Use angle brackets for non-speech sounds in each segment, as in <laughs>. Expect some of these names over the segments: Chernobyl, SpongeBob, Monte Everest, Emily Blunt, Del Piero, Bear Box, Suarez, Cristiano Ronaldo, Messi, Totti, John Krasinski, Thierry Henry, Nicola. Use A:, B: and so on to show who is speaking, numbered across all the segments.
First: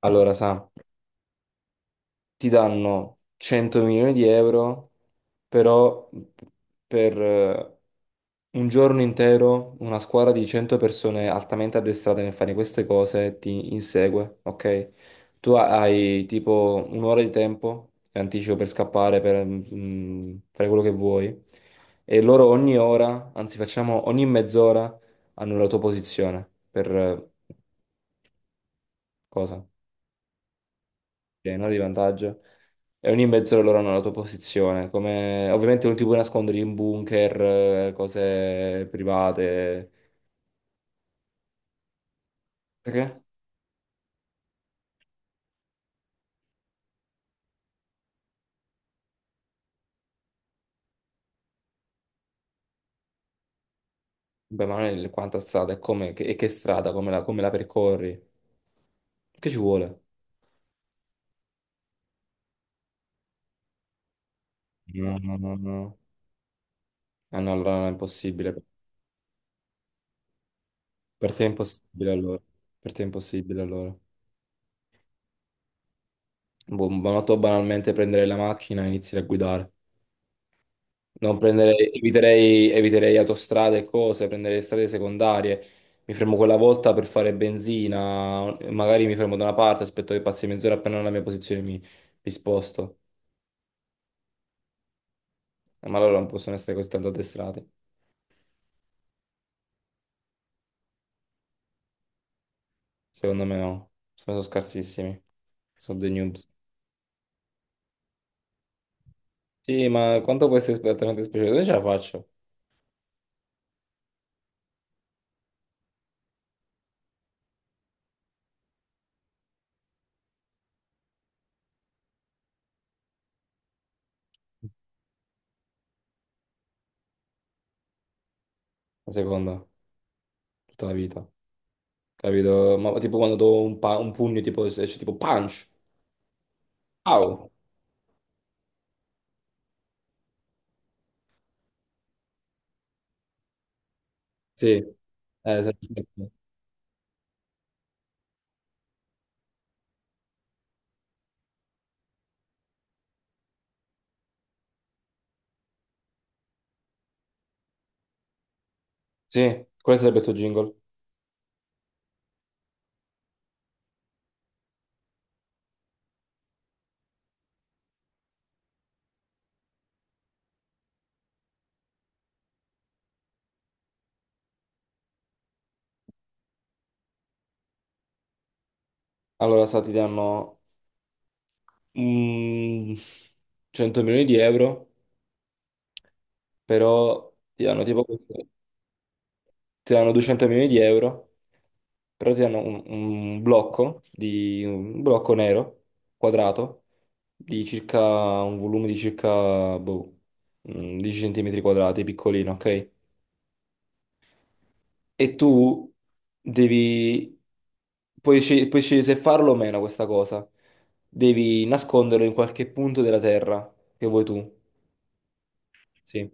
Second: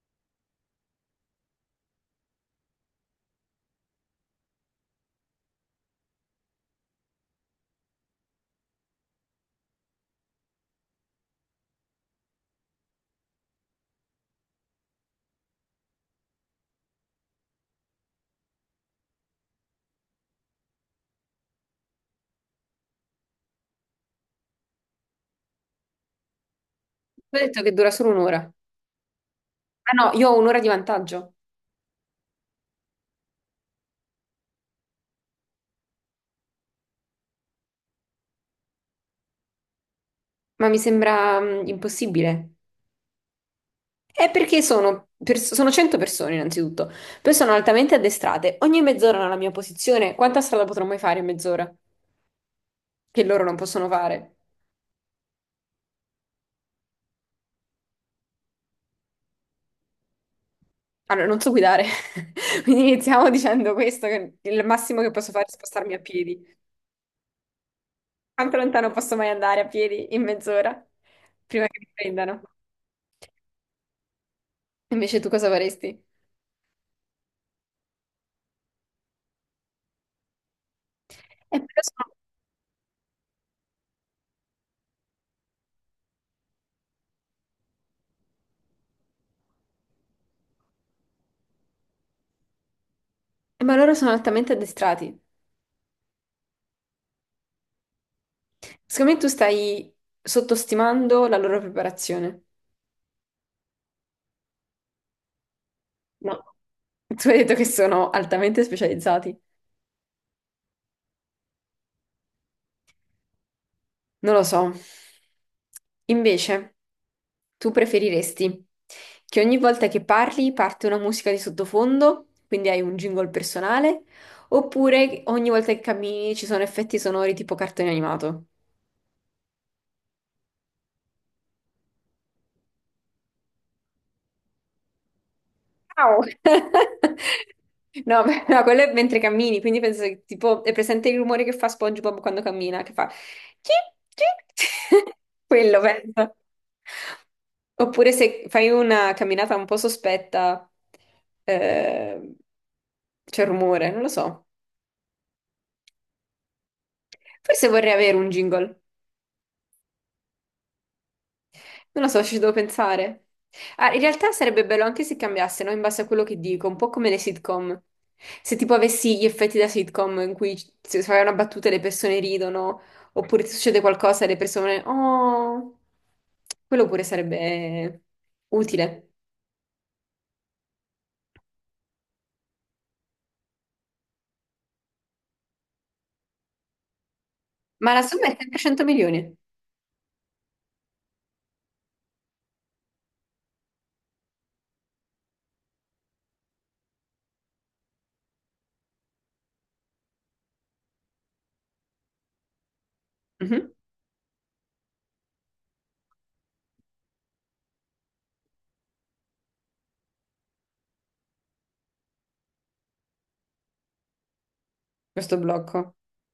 A: Allora, Sa, ti danno 100 milioni di euro, però per un giorno intero una squadra di 100 persone altamente addestrate nel fare queste cose ti insegue, ok? Tu hai tipo un'ora di tempo in anticipo per scappare, per fare quello che vuoi, e loro ogni ora, anzi facciamo ogni mezz'ora, hanno la tua posizione per
B: Ho detto che dura solo un'ora.
A: cosa?
B: Ah no, io ho un'ora di vantaggio,
A: Cioè, un'ora di vantaggio. E ogni mezz'ora loro hanno la tua posizione. Ovviamente non ti puoi nascondere in bunker, cose private.
B: ma mi sembra impossibile.
A: Perché?
B: È perché sono 100 persone innanzitutto, poi sono altamente addestrate. Ogni mezz'ora nella mia posizione, quanta strada potrò mai fare in mezz'ora? Che loro non possono fare.
A: Beh, ma non è quanta strada, è come, che strada, come la percorri. Che ci vuole?
B: Allora, non so guidare, <laughs> quindi iniziamo dicendo questo, che il massimo che
A: No,
B: posso
A: no,
B: fare è
A: no,
B: spostarmi
A: no.
B: a piedi.
A: Ah, no, allora è
B: Quanto
A: impossibile.
B: lontano posso mai andare a piedi in mezz'ora?
A: Per te è
B: Prima che mi
A: impossibile allora.
B: prendano.
A: Per te è impossibile allora.
B: Invece tu cosa faresti?
A: Boh, ma tu banalmente prendere la macchina e iniziare a guidare. Non
B: Però
A: prenderei,
B: sono-
A: eviterei autostrade e cose, prenderei strade secondarie. Mi fermo quella volta per fare benzina, magari mi fermo da una parte, aspetto che passi mezz'ora appena nella mia posizione mi sposto.
B: Ma loro sono altamente addestrati.
A: Ma loro non possono essere così tanto addestrati.
B: Secondo me tu stai sottostimando la loro preparazione.
A: Secondo me no, sono scarsissimi. Sono dei
B: No.
A: noobs.
B: Tu hai detto che sono altamente specializzati.
A: Sì, ma quanto può essere esattamente speciale? Dove ce la faccio?
B: Non lo so. Invece, tu preferiresti che ogni volta che parli parte una musica di sottofondo, quindi hai un jingle personale, oppure ogni volta che cammini ci sono effetti sonori tipo cartone animato?
A: La seconda, tutta la vita, capito? Ma tipo quando do un pugno, tipo, esce tipo punch.
B: Ciao! <laughs>
A: Au!
B: No, beh, no, quello è mentre cammini, quindi penso che tipo è presente il rumore che fa SpongeBob quando cammina, che fa chi, chi?
A: Sì.
B: <laughs> Quello
A: Esatto.
B: penso. Oppure se fai una camminata un po' sospetta, eh, c'è rumore, non lo so. Forse vorrei avere un jingle.
A: Sì, quale sarebbe il tuo jingle?
B: Non lo so, ci devo pensare. Ah, in realtà sarebbe bello anche se cambiassero in base a quello che dico, un po' come le sitcom. Se tipo avessi gli effetti da sitcom in cui se fai una battuta e le persone ridono, oppure ti succede qualcosa e le persone... Oh, quello pure sarebbe utile.
A: Allora, sa, ti danno mm, 100 milioni di euro, però ti danno
B: Ma la
A: tipo
B: somma è sempre 100 milioni.
A: ti danno 200 milioni di euro, però ti danno un blocco nero quadrato di circa un volume di circa 10 centimetri quadrati, piccolino, ok?
B: Mhm.
A: E tu devi, puoi scegliere se farlo o meno questa cosa. Devi nasconderlo in qualche punto della terra che vuoi tu.
B: Questo blocco.
A: Sì.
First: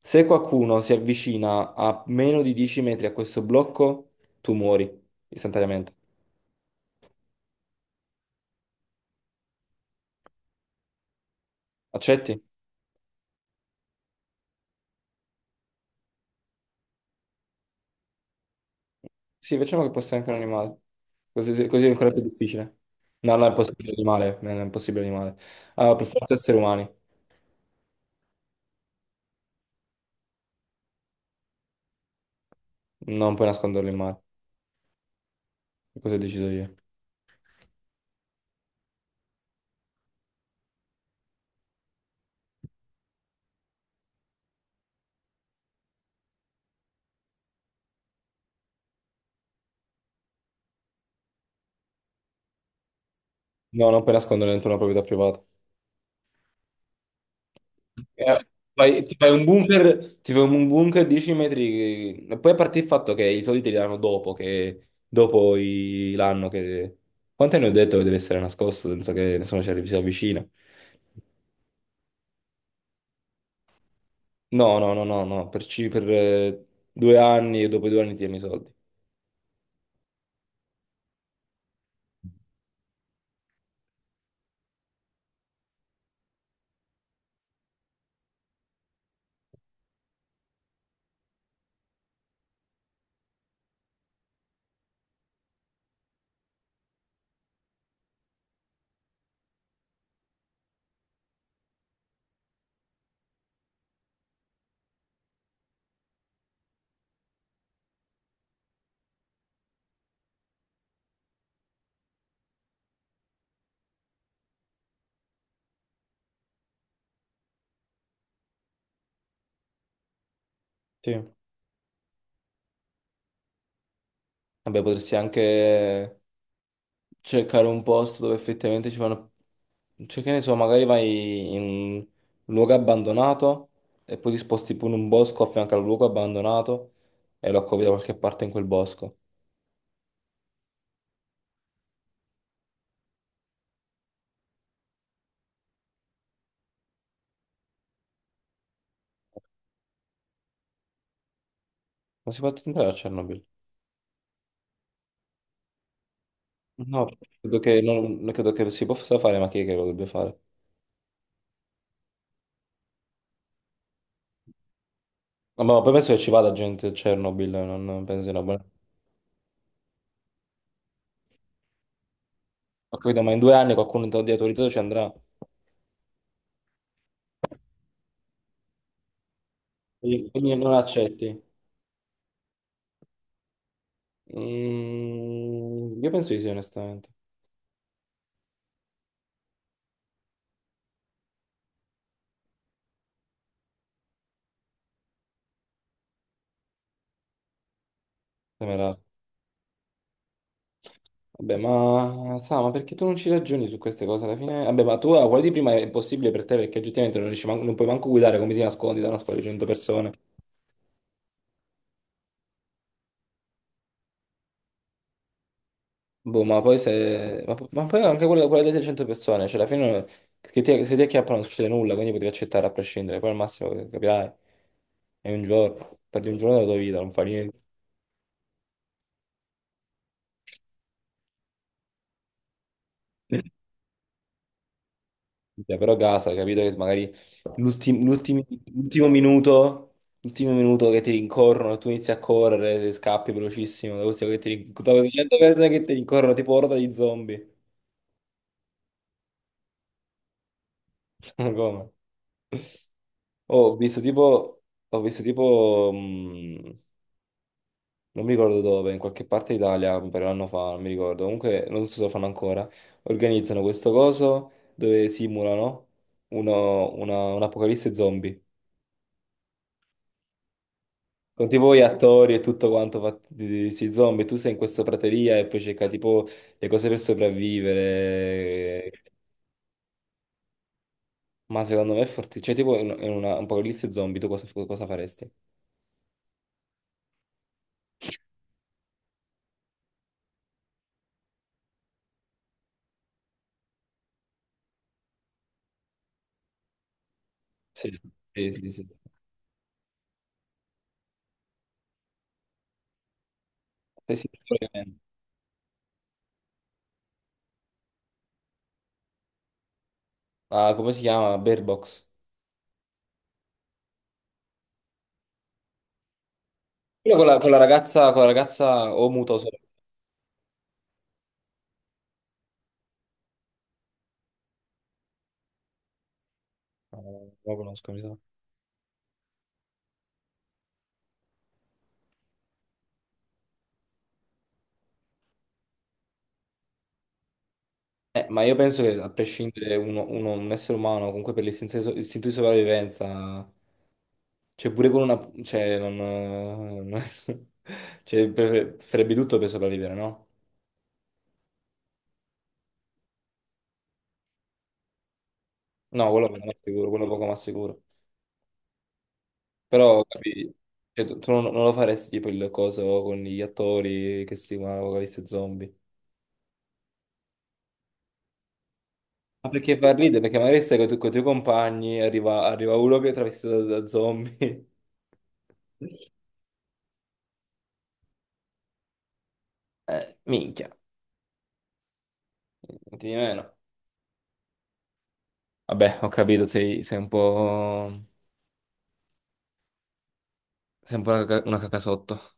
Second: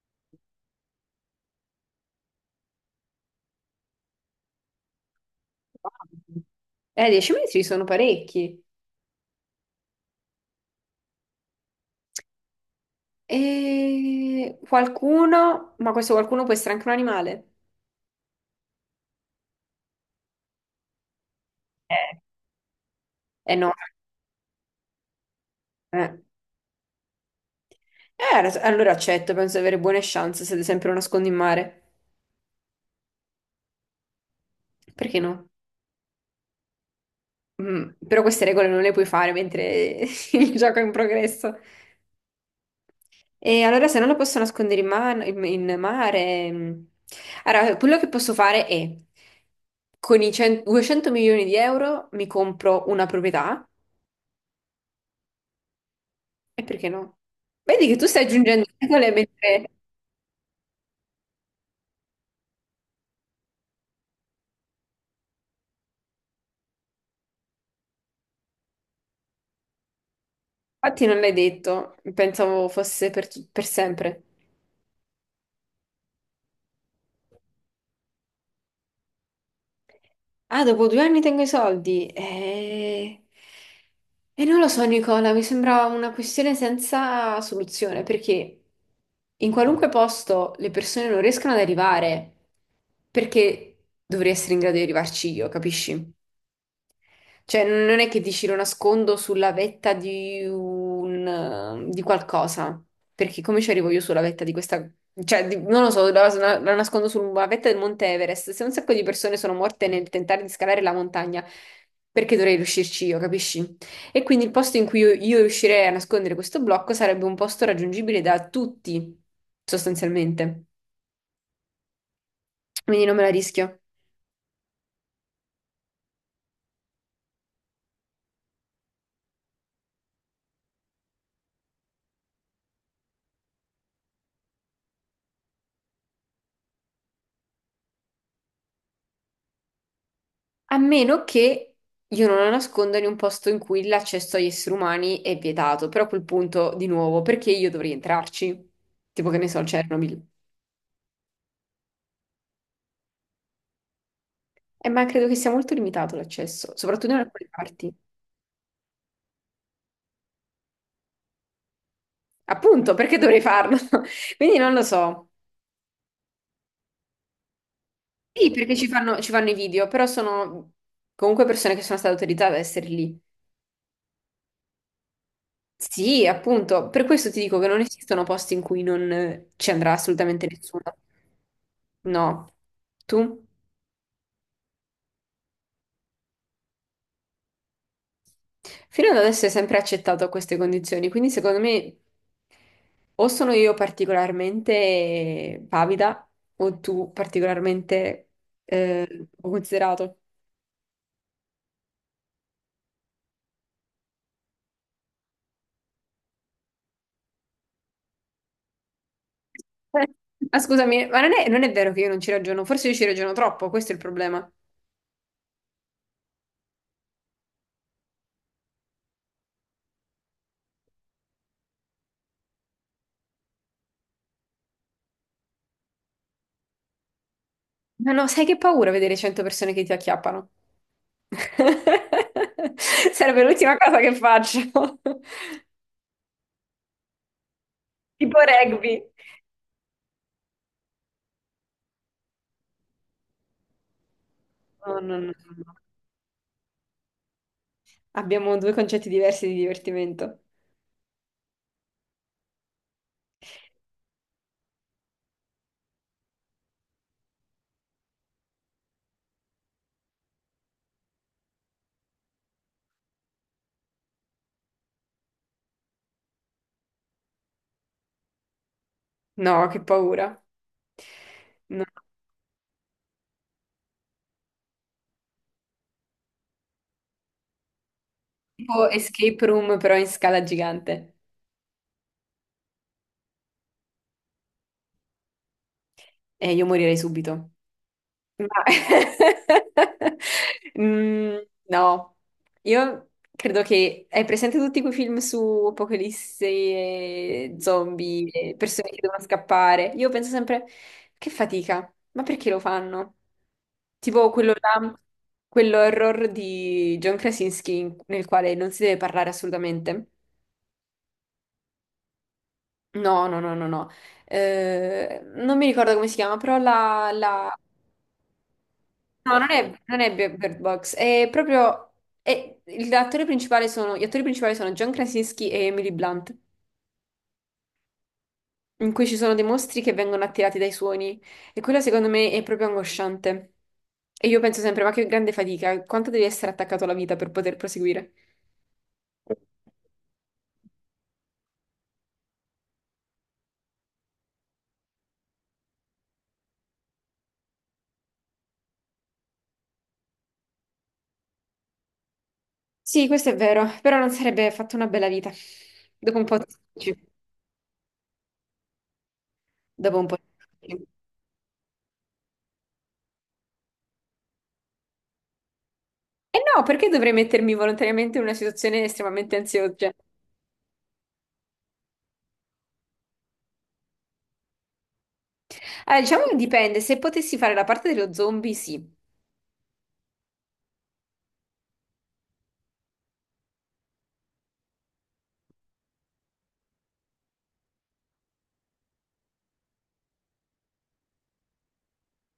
A: Se qualcuno si avvicina a meno di 10 metri a questo blocco, tu muori istantaneamente.
B: Wow. 10 metri sono parecchi.
A: Accetti?
B: E qualcuno, ma questo qualcuno può essere anche un animale.
A: Sì, facciamo che possa essere anche un animale. Così è ancora
B: Eh.
A: più difficile. No, no, è
B: Eh no.
A: impossibile animale. No, no, è impossibile animale. Allora, per
B: Eh.
A: forza esseri umani.
B: Allora accetto, penso di avere buone chance se ad esempio lo nascondo in mare.
A: Non puoi nasconderlo in mare.
B: Perché no?
A: Cosa ho deciso io?
B: Però queste regole non le puoi fare mentre <laughs> il gioco è in progresso. E allora se non lo posso nascondere in mare... mm. Allora, quello che posso fare è, con i 100 200 milioni di euro mi compro una proprietà,
A: No, non puoi nasconderlo dentro una proprietà privata.
B: e perché no? Vedi che tu stai
A: Eh,
B: aggiungendo
A: fai-
B: regole
A: ti fai un
B: mentre...
A: bunker, ti fai un bunker 10 metri, e poi a parte il fatto che i soldi te li danno dopo, che dopo l'anno che. Quanto ne ho detto che deve essere nascosto senza che nessuno si avvicina?
B: Infatti non l'hai detto, pensavo fosse per, tu- per sempre.
A: No, no, no, no, no, per 2 anni e dopo i 2 anni ti danno i soldi.
B: Ah, dopo 2 anni tengo i soldi. E non lo so, Nicola, mi sembra una questione senza soluzione, perché in qualunque posto le persone non riescono ad arrivare, perché dovrei essere in grado di arrivarci io, capisci? Cioè, non è che dici lo nascondo sulla vetta di qualcosa, perché come ci arrivo io sulla vetta di questa, cioè, non lo so, la nascondo sulla vetta del Monte Everest. Se un sacco di persone sono morte nel tentare di scalare la montagna, perché dovrei riuscirci io, capisci? E quindi il posto in cui io riuscirei a nascondere questo blocco sarebbe un posto raggiungibile da tutti, sostanzialmente.
A: Sì. Vabbè,
B: Quindi non me la rischio.
A: potresti anche cercare un posto dove effettivamente ci fanno. Cioè, che ne so, magari vai in un luogo abbandonato e poi ti sposti pure in un bosco a fianco al luogo abbandonato e lo accovi da qualche parte in quel bosco.
B: A meno che io non la nasconda in un posto in cui l'accesso agli esseri umani è vietato, però a quel punto, di nuovo, perché io dovrei entrarci? Tipo che ne so, Chernobyl.
A: Non si può entrare a Chernobyl.
B: Ma credo che sia molto limitato l'accesso,
A: No,
B: soprattutto in alcune
A: credo che
B: parti.
A: non, non credo che lo si possa fare, ma chi è che lo dovrebbe fare?
B: Appunto, perché dovrei farlo? <laughs> Quindi non lo so.
A: No, ma poi penso che ci vada gente a Chernobyl, non penso sia una
B: Sì,
A: buona.
B: perché ci fanno i video, però sono comunque persone che sono state autorizzate ad essere
A: Ho
B: lì.
A: capito, ma in 2 anni qualcuno di autorizzato ci andrà.
B: Sì, appunto, per questo ti dico che non esistono posti in cui non ci andrà
A: Quindi
B: assolutamente
A: quindi non
B: nessuno.
A: accetti.
B: No. Tu?
A: Mm, io penso di sì, onestamente.
B: Fino ad adesso è sempre accettato queste condizioni, quindi secondo me o sono io particolarmente pavida o tu particolarmente
A: Sembra-
B: considerato.
A: Vabbè, ma sa, ma perché tu non ci ragioni su queste cose alla fine? Vabbè, ma tu la quella di prima è impossibile per te perché oggettivamente non puoi manco guidare come ti nascondi da una scuola di 100 persone.
B: <laughs> Ma scusami, ma non è vero che io non ci ragiono, forse io ci ragiono troppo, questo è il problema.
A: Boh, ma poi se... ma poi anche quella, delle 600 persone, cioè alla fine se ti acchiappano non succede nulla, quindi potevi accettare a prescindere, poi al massimo capirai, è un giorno, perdi un giorno della tua vita, non fa niente.
B: Ma no, sai che paura vedere 100 persone che ti acchiappano? <laughs> Sarebbe l'ultima cosa che faccio. <laughs>
A: Cioè, però casa, capito che magari l'ultim-
B: Tipo
A: l'ultimi- l'ultimo
B: rugby.
A: minuto, l'ultimo minuto che ti rincorrono e tu inizi a correre, ti scappi velocissimo da
B: No,
A: queste
B: no, no, no.
A: 100 persone
B: no.
A: che ti rincorrono tipo orda di zombie.
B: Abbiamo due concetti diversi di divertimento.
A: <laughs> Ma come? Oh, ho visto tipo, ho visto tipo, mh, non mi ricordo dove, in qualche parte d'Italia, un paio d'anno fa, non mi ricordo, comunque non so se lo fanno ancora, organizzano questo coso dove simulano un'apocalisse zombie.
B: No, che paura.
A: Con tipo gli
B: No.
A: attori e tutto quanto fatti di questi zombie, tu sei in questa prateria e poi cerca tipo le cose per
B: Tipo
A: sopravvivere.
B: escape room però in scala gigante.
A: Ma secondo me è fortissimo. Cioè, tipo in un apocalisse zombie, tu cosa faresti?
B: E io morirei subito. Ma- <laughs> Mm, no, io credo che... Hai presente tutti quei film su apocalisse, e
A: Sì,
B: zombie,
A: sì,
B: e
A: sì, sì.
B: persone che devono scappare? Io penso sempre, che fatica, ma perché lo fanno?
A: Eh sì,
B: Tipo quello là,
A: sicuramente.
B: quello horror di John Krasinski nel quale non si deve parlare assolutamente.
A: Ah, come si chiama? Bear Box.
B: No, no, no, no, no. Non mi ricordo come si chiama, però la...
A: Quello con la, con
B: la-
A: la ragazza, con la ragazza o muto o
B: No,
A: solo.
B: non è Bird Box, è proprio... è- Gli attori principali sono John Krasinski e Emily Blunt,
A: No, non lo conosco, mi sa.
B: in cui ci sono dei mostri che vengono attirati dai suoni. E quello secondo me è proprio angosciante. E io penso sempre, ma che grande fatica, quanto devi essere attaccato alla vita per poter proseguire?
A: Ma io penso che a prescindere un essere umano, comunque per l'istinto di so- istinto di sopravvivenza. Cioè, pure con una. Non- <laughs> farebbe tutto per sopravvivere, no?
B: Sì, questo è vero, però non sarebbe fatto una bella vita.
A: No,
B: Dopo un
A: quello
B: po'
A: non
B: ti
A: è sicuro,
B: stufi.
A: quello poco ma sicuro.
B: Dopo
A: Però,
B: un po'.
A: capi, cioè, tu non lo faresti tipo il coso con gli attori che si chiamano Apocalisse Zombie.
B: E no, perché dovrei mettermi volontariamente in una situazione estremamente
A: Ma perché
B: ansiosa?
A: fa ridere? Perché magari stai con i tuoi compagni, arriva uno che è travestito da zombie.
B: Allora,
A: <laughs>
B: diciamo che dipende, se potessi fare la parte dello zombie, sì.
A: Minchia, non ti di meno. Vabbè, ho capito, sei un po'. Sei un po' una cacasotto.